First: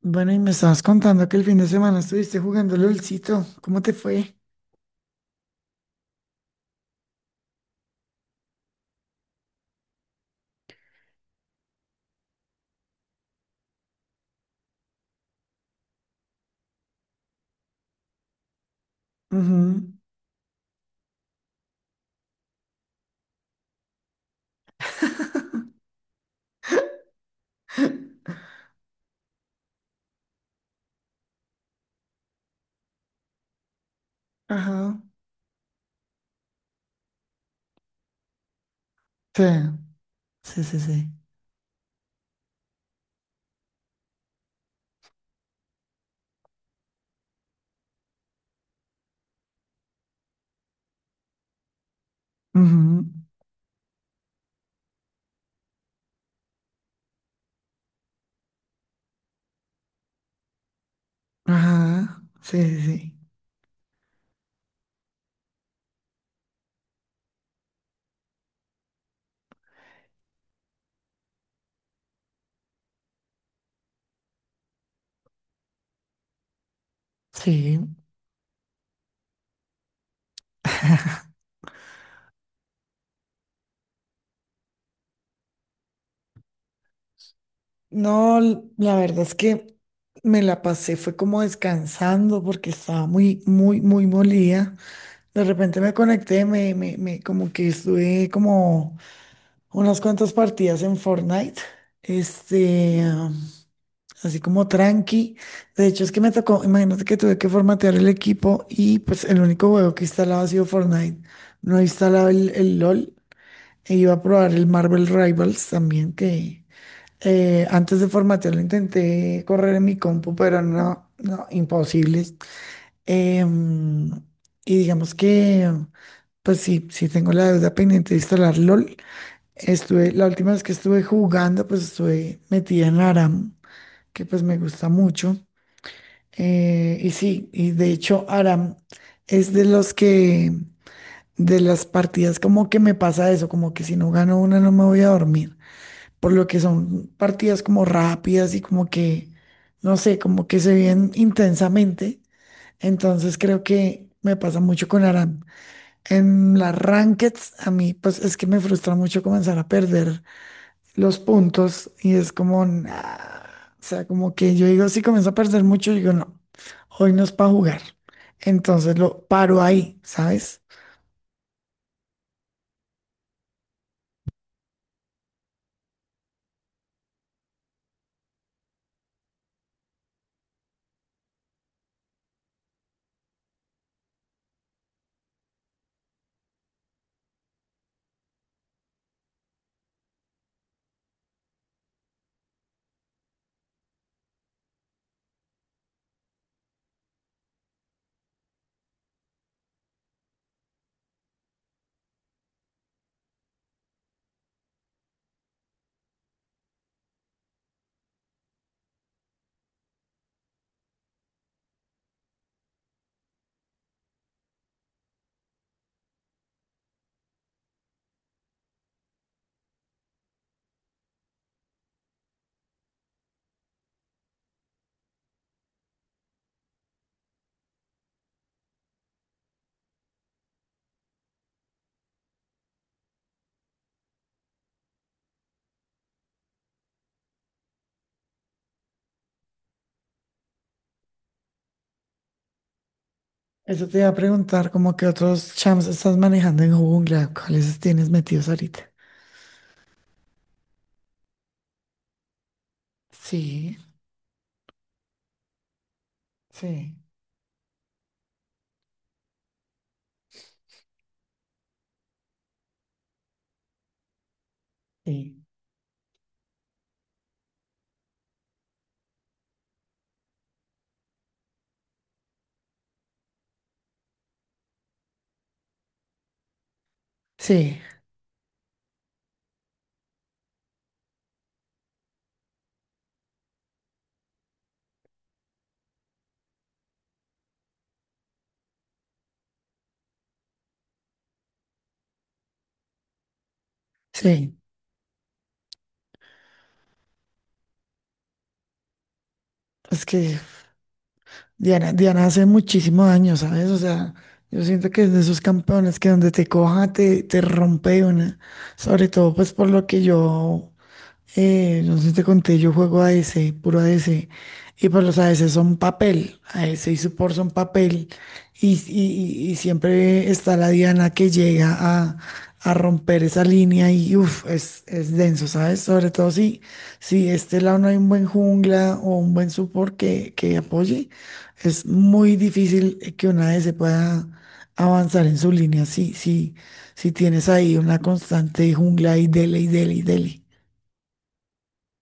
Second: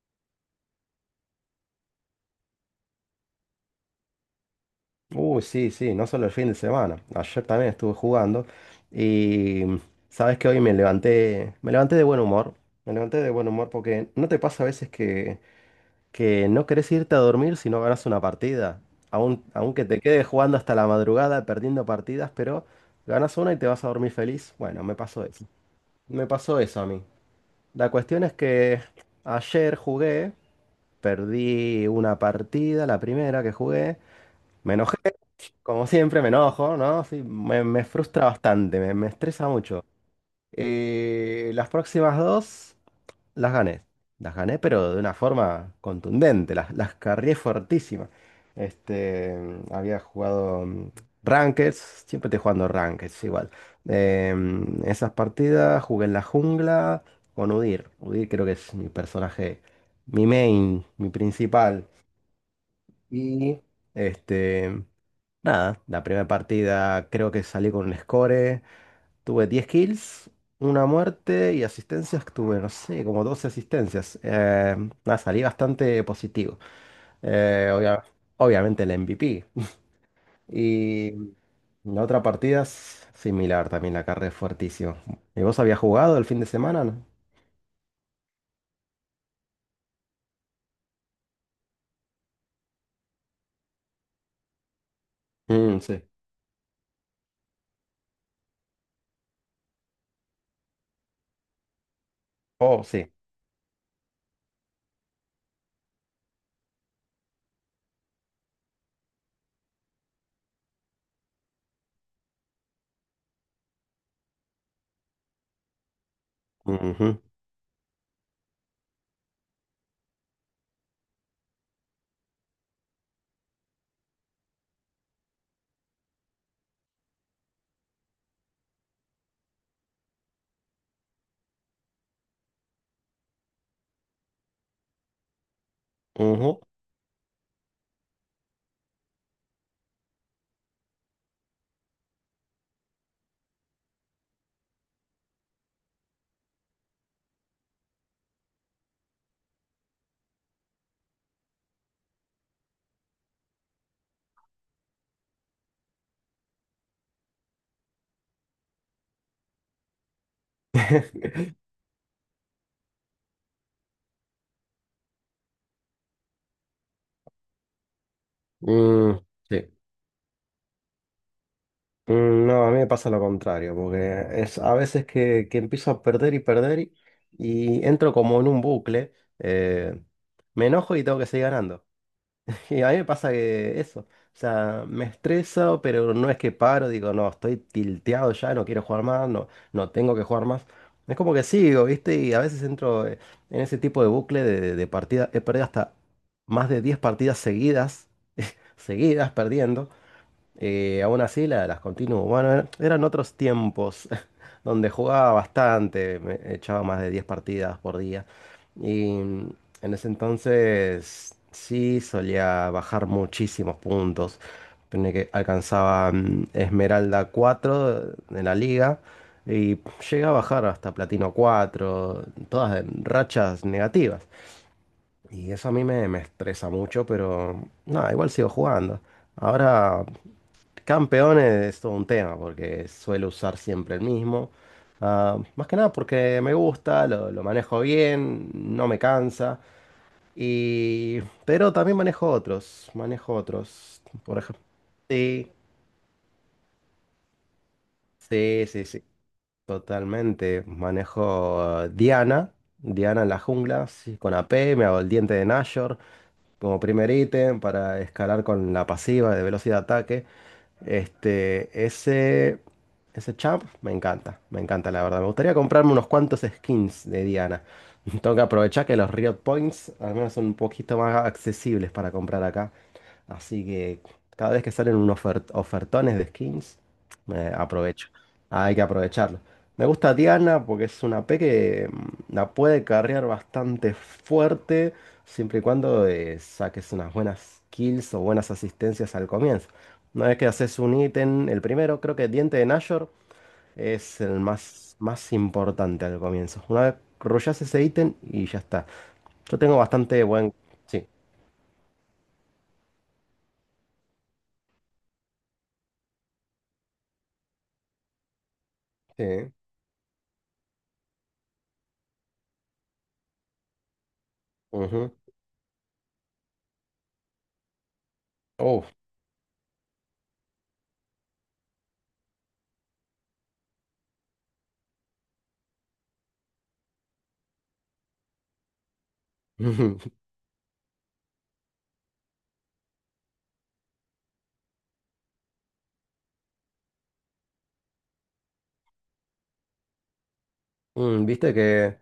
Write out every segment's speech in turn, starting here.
Bueno, y me estabas contando que el fin de semana estuviste jugando LOLcito. ¿Cómo te fue? Uy, sí, sí, no solo el fin de semana. Ayer también estuve jugando y sabes que hoy me levanté de buen humor. Me levanté de buen humor porque no te pasa a veces que no querés irte a dormir si no ganas una partida. Aunque Ujú. te quedes jugando hasta la madrugada, perdiendo partidas, pero ganas una y te vas a dormir feliz. Bueno, me pasó eso. Me pasó eso a mí. La cuestión es que ayer jugué, perdí una partida, la primera que jugué, me enojé. Ajá. Como siempre, me enojo, ¿no? Sí, me frustra bastante, me Sí, estresa mucho. sí, sí, sí. Las próximas dos las gané. Las gané, pero de una forma contundente, las carrié fuertísima. Este, había jugado Rankeds, siempre estoy jugando Ujú. Rankeds igual. Esas partidas jugué en la jungla con Udyr. Udyr creo que es mi personaje, mi main, mi principal. Ajá. Sí, sí, sí. Y este. Nada, la primera partida creo que salí con un score. Tuve 10 kills, una muerte y asistencias. Tuve, no sé, como 12 asistencias. Nada, salí bastante positivo. Eh, Sí. obvia- Obviamente el MVP. Y la otra partida es similar, también la carré fuertísimo. ¿Y vos habías jugado el fin de semana, no? No, la verdad es que me la pasé, fue como descansando porque estaba muy, muy, muy molida. De Mm, repente me sí. conecté, como que estuve como unas cuantas partidas en Fortnite. Oh, Este, sí. así como tranqui. De hecho, es que me tocó, imagínate que tuve que formatear el equipo y pues el único juego que instalaba ha sido Fortnite. No he instalado el LOL e iba a probar el Marvel Rivals también, que Ujú, antes de formatearlo intenté correr en mi compu, pero no, no, imposible. Em, y digamos que, pues sí, sí tengo la deuda pendiente de instalar LOL. Estuve, la última vez que estuve jugando, pues estuve metida en ARAM, que pues me gusta mucho. ujú. Y sí, y de hecho Aram es de los que, de las partidas como que me pasa eso, como que si no gano una no me voy a dormir, por lo que son partidas como rápidas y como que, no sé, como que se viven intensamente. Entonces creo que me pasa mucho con Aram. En las rankeds a mí pues es que me frustra mucho comenzar a perder los puntos y es como, nah, o sea, como que yo digo, si comienzo a perder mucho, digo, no, hoy no es para jugar. Entonces Mm, lo paro sí. ahí, ¿sabes? Mm, no, a mí me pasa lo contrario, porque es a veces que empiezo a perder y perder y entro como en un bucle, eh, me enojo y tengo que seguir ganando. Y a mí me pasa que eso, o sea, me estreso, pero no es que paro, digo, no, estoy tilteado ya, no quiero jugar más, no, no tengo que jugar más. Es como que sigo, ¿viste? Y a veces entro en ese tipo de bucle de partida, he perdido hasta más de 10 partidas seguidas, seguidas perdiendo. Aún así las continuo. Bueno, eran otros tiempos donde jugaba bastante, me echaba más de 10 partidas por día. Y en ese entonces sí solía bajar muchísimos puntos. Tenía que alcanzaba Esmeralda 4 en la liga y llegué a bajar hasta Platino 4, todas en rachas negativas. Y eso a mí me estresa mucho, pero no, igual sigo jugando. Ahora Campeones es todo un tema porque suelo usar siempre el mismo. Ah, más que nada porque me gusta, lo manejo bien, no me cansa. Y... pero también manejo otros, manejo Eso te otros. iba a Por ejemplo, preguntar, como que sí, otros champs estás manejando en jungla, ¿cuáles tienes metidos sí, sí, ahorita? sí, totalmente. Manejo Diana, Diana en la Sí, jungla, sí, con AP, me hago el diente de Nashor. Como sí, primer ítem para escalar con la pasiva de velocidad de ataque. Este, ese champ me encanta la verdad. Me sí, gustaría comprarme unos cuantos skins de Diana. Tengo que aprovechar que los Riot Points al menos son un poquito más accesibles para comprar acá. Así que cada vez que salen unos ofertones de skins, me sí, aprovecho. Hay que aprovecharlo. Me gusta Diana porque es una P que la puede carrear bastante fuerte. Siempre y cuando saques unas buenas kills o buenas asistencias al comienzo. Una vez que haces un ítem, el primero, creo que Diente de Nashor es el sí. más, más importante al comienzo. Una vez rushas ese ítem y ya está. Yo tengo Es bastante que buen... Sí. Diana, Diana hace muchísimo daño, ¿sabes? O sea, yo siento que es de esos campeones que donde te coja te, te rompe de una. Sobre Sí. todo, pues por lo que yo. No sé si te conté, yo juego a D C, puro a D C, y pues Ujú. los a D C son papel, a D C y support son papel, y, Oh. Y siempre está la Diana que llega a romper esa línea y uff, es denso, ¿sabes? Sobre todo si, si de este lado no hay un buen jungla o un buen support que apoye, es muy difícil que una A D ADC pueda avanzar en su línea, si, si, si tienes ahí una constante jungla y dele y dele y dele. Mm, viste que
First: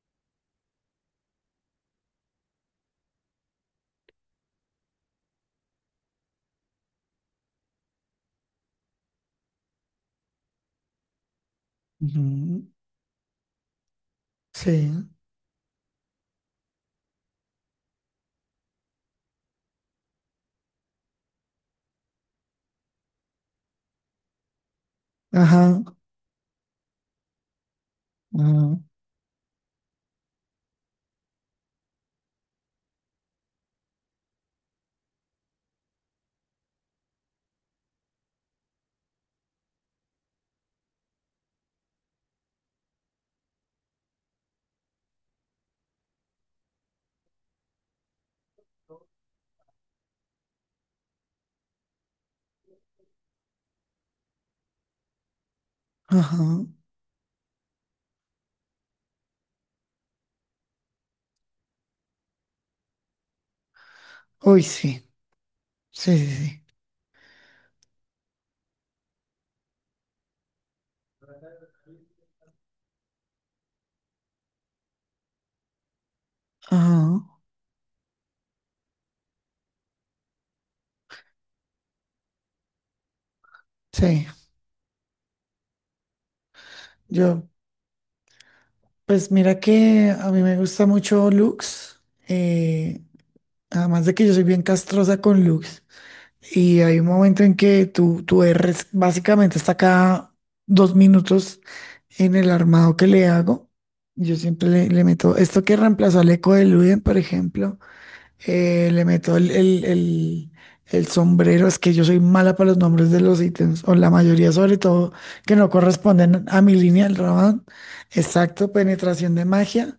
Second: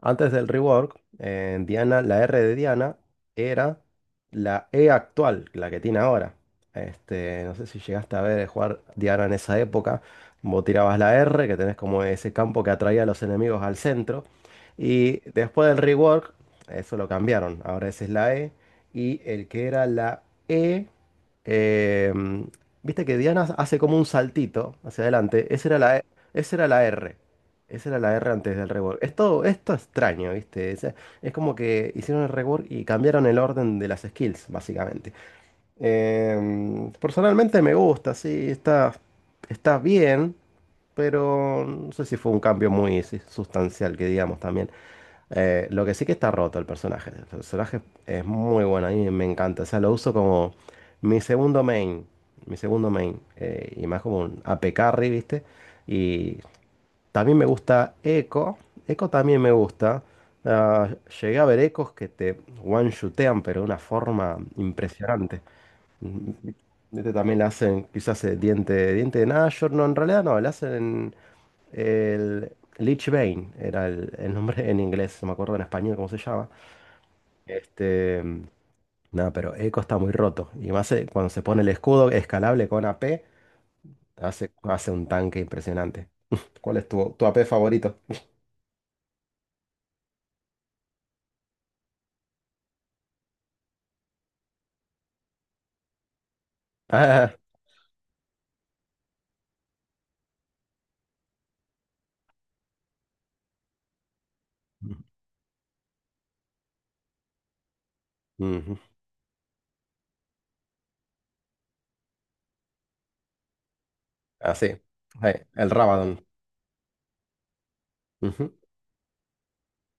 antes del rework, en Diana, la R de Diana era la E actual, la que tiene ahora. Este, no sé si llegaste a ver jugar Diana en esa época. Vos tirabas la R, que tenés como ese campo Ujú, que atraía a los enemigos al centro. sí, Y después del rework, eso lo cambiaron. Ahora esa es la E. Y el que era la E, eh, viste que Diana hace como un saltito hacia adelante. Ajá, Esa era la R. Esa era la R antes del ajá, rework. Esto extraño, ¿viste? Es como que hicieron el rework y cambiaron el orden de las skills, básicamente. Personalmente me gusta, sí, está, está bien, pero no sé si fue un cambio muy sí, sustancial, que digamos también. Lo que sí que está roto el personaje. El personaje es muy bueno, a mí me encanta. O sea, lo uso como mi segundo main. Mi segundo main. Y más como un AP carry, ¿viste? Y ajá. también me gusta Echo. Echo también me gusta. Ah, llegué a ver Echos que te one-shootean, pero de una forma Uy, sí, impresionante. sí, sí, Mm, sí. Este también le hacen quizás diente de Nashor. No, en realidad no, le hacen el Lich Bane, era el nombre en inglés, no me acuerdo en español cómo se llama. Ajá, Este, nada, pero Echo está muy roto. Y más cuando se pone el escudo escalable con AP, sí. hace, hace un tanque impresionante. ¿Cuál es tu, tu AP Yo, favorito? pues mira que a mí me gusta mucho Lux. eh, además de que yo soy bien castrosa con Lux. Y hay un Ah, momento en que tú erres, básicamente está cada 2 minutos en el armado que le hago. Yo siempre le meto esto que reemplazó al eco de Luden, por ejemplo. ujú. Le meto el sombrero, es que yo soy mala para los nombres de los ítems, o la mayoría Así. sobre todo, Sí, que no el Rabadon. corresponden a mi línea del Raban. Ujú, Exacto, penetración de magia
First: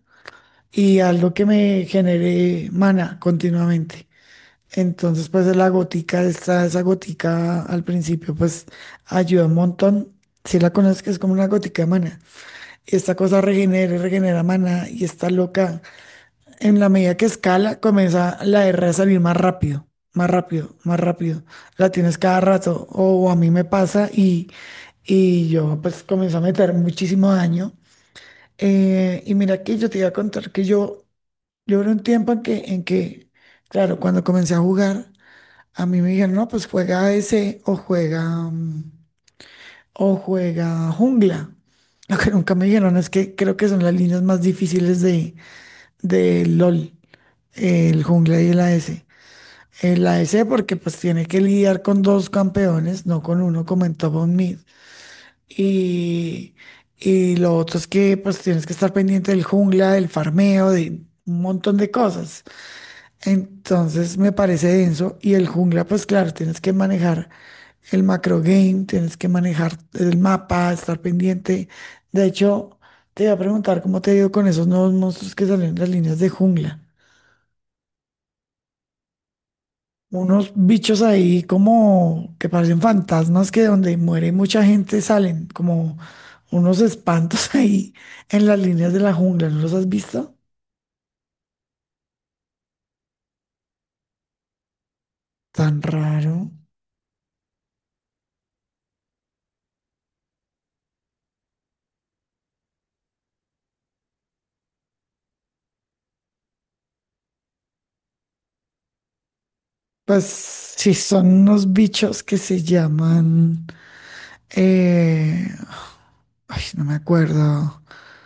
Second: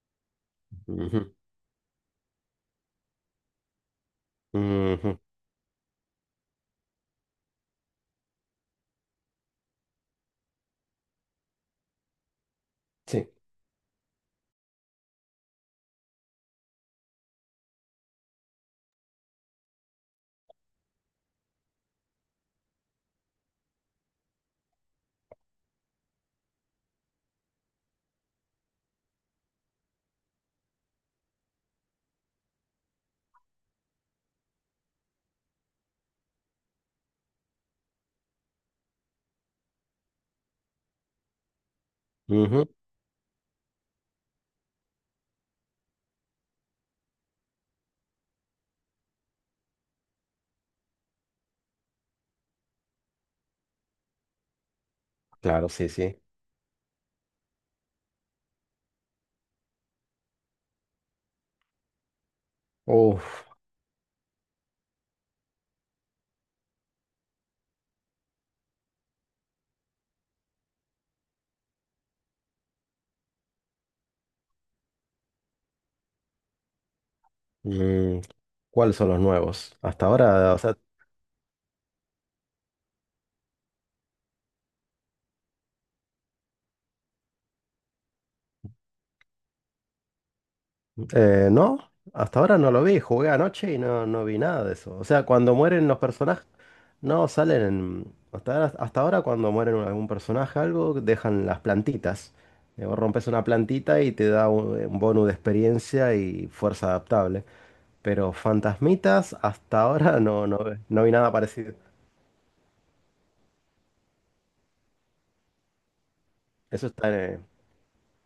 y ujú, algo que me genere mana continuamente. ujú. Entonces, pues la gotica, esta, esa gotica al principio, pues ayuda un montón. Si la conoces, que es como una gotica de mana. Y esta Sí. cosa regenera, y regenera mana y está loca. En la medida que escala, comienza la R a salir más rápido, más rápido, más rápido. La tienes cada rato. O a mí me pasa y yo pues comienzo a meter muchísimo daño. Y mira que yo te iba a contar que yo era un tiempo en que, claro, cuando comencé a jugar, a mí me dijeron, no, pues juega ADC o juega, mm, o juega jungla. Lo que nunca me Ujú. dijeron es que creo que son las líneas más difíciles de LOL, el jungla y el AS en la E C, porque pues tiene que lidiar con dos campeones, no con uno como en Top of Mid. Claro, sí, sí. Y, y lo otro es que pues tienes que estar pendiente del jungla, del farmeo, de un montón de cosas. Uf. Entonces me parece denso. Y el jungla, pues claro, tienes que manejar el macro game, tienes que manejar el mapa, estar pendiente. De hecho, te iba a preguntar cómo te ha ido con esos nuevos monstruos que salieron en las líneas de jungla. Mm, ¿cuáles son los nuevos? Hasta Unos ahora, o sea, bichos ahí como que parecen fantasmas que donde muere mucha gente salen como unos espantos ahí en las líneas de la jungla. ¿No los has visto? No. Hasta ahora no lo vi. Jugué anoche y no, no vi nada de eso. O sea, cuando Tan mueren los raro. personajes, no salen en- hasta ahora, hasta ahora cuando mueren algún personaje, algo, dejan las plantitas. Vos rompes una plantita y te da un bonus de experiencia y fuerza adaptable. Pero fantasmitas hasta ahora Pues no, no, sí, no vi son nada unos parecido. bichos que se llaman... eh, ay, no Eso me está acuerdo.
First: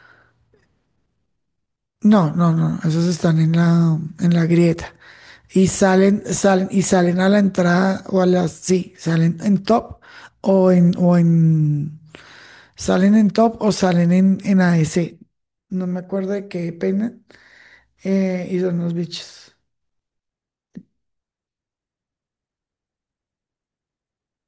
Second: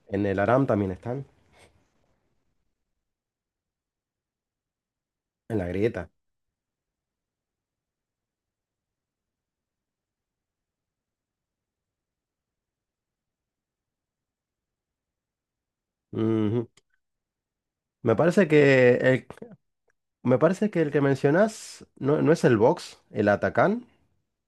en el Aram también están, No, no, no, esos están en la grieta. en la Y grieta. salen, salen, y salen a la entrada o a las, sí, salen en top o en, o en, salen en top o salen en ADC. No me acuerdo de Ujú. qué peinan. Me parece Y son los que el, bichos. me parece que el que mencionas no, no es el box, el Atacán,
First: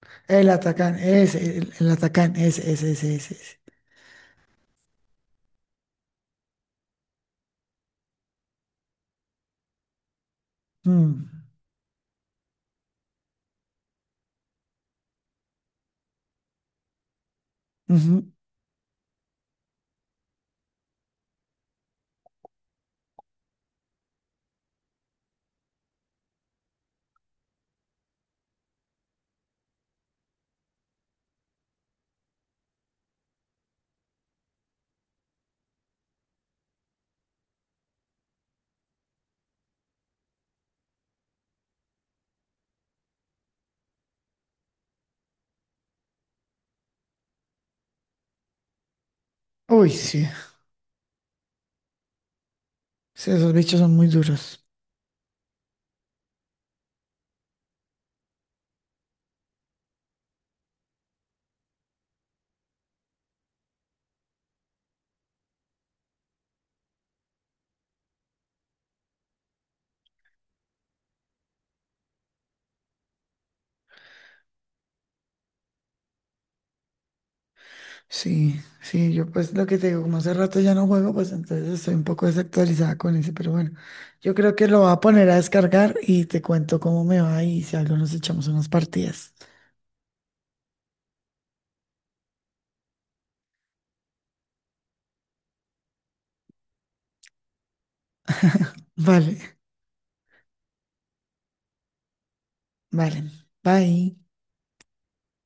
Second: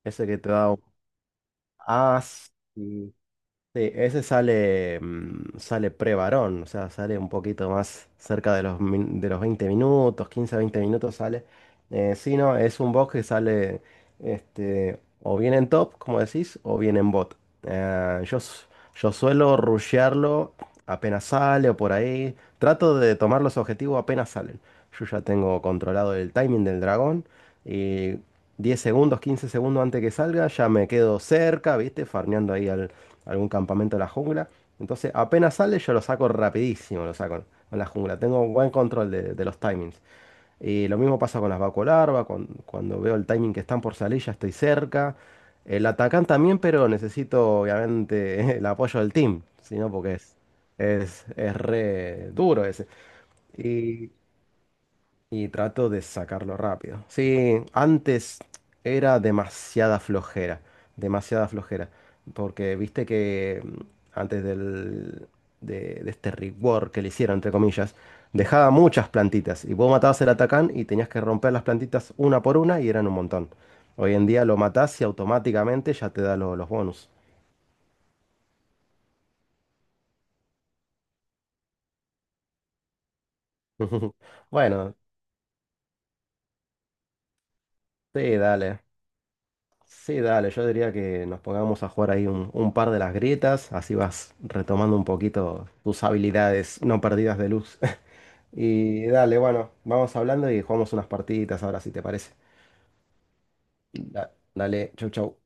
ese que te da... El Ah, atacán, ese, ese, ese, sí. ese, ese. Sí, ese sale, sale pre-varón, o sea, sale un poquito más cerca de los, de los 20 minutos, 15 a 20 minutos Mm, sale. Sí, no, es un bot que sale este, o bien en top, como decís, o bien en bot. Eh, ujú. yo, s- yo suelo rushearlo apenas sale o por ahí. Trato de tomar los objetivos apenas salen. Yo ya tengo controlado el timing del dragón y 10 segundos, 15 segundos antes que salga, ya me quedo cerca, ¿viste? Farmeando ahí algún campamento de la jungla. Entonces, apenas sale, yo lo saco rapidísimo, lo saco en la jungla. Tengo un buen control de los timings. Y lo mismo pasa con las vacolarvas, cuando veo el timing que están por salir, ya estoy cerca. El atacán también, pero necesito obviamente el apoyo del team, Uy, sino porque sí. Es re duro ese. Sí, esos bichos son muy Y duros. y trato de sacarlo rápido. Sí, antes era demasiada flojera, demasiada flojera. Porque viste que antes del, de, de este rework que le hicieron, entre comillas, dejaba muchas plantitas. Y vos matabas el atacán y tenías que romper las plantitas una por una y eran un montón. Hoy en día lo matás y automáticamente ya te da los bonus. Sí, sí, yo pues lo que te digo, como hace rato ya no juego, pues entonces estoy un poco desactualizada con ese, pero bueno, yo creo que lo voy Bueno, a poner a descargar y te cuento cómo me va y si algo nos sí, echamos unas dale. partidas. Sí, dale, yo diría que nos pongamos a jugar ahí un par de las grietas, así vas retomando un poquito tus habilidades no perdidas de luz. Y Vale, dale, bueno, vamos hablando y jugamos unas partiditas ahora si te parece. vale. Bye. Da- Dale, chau, chau.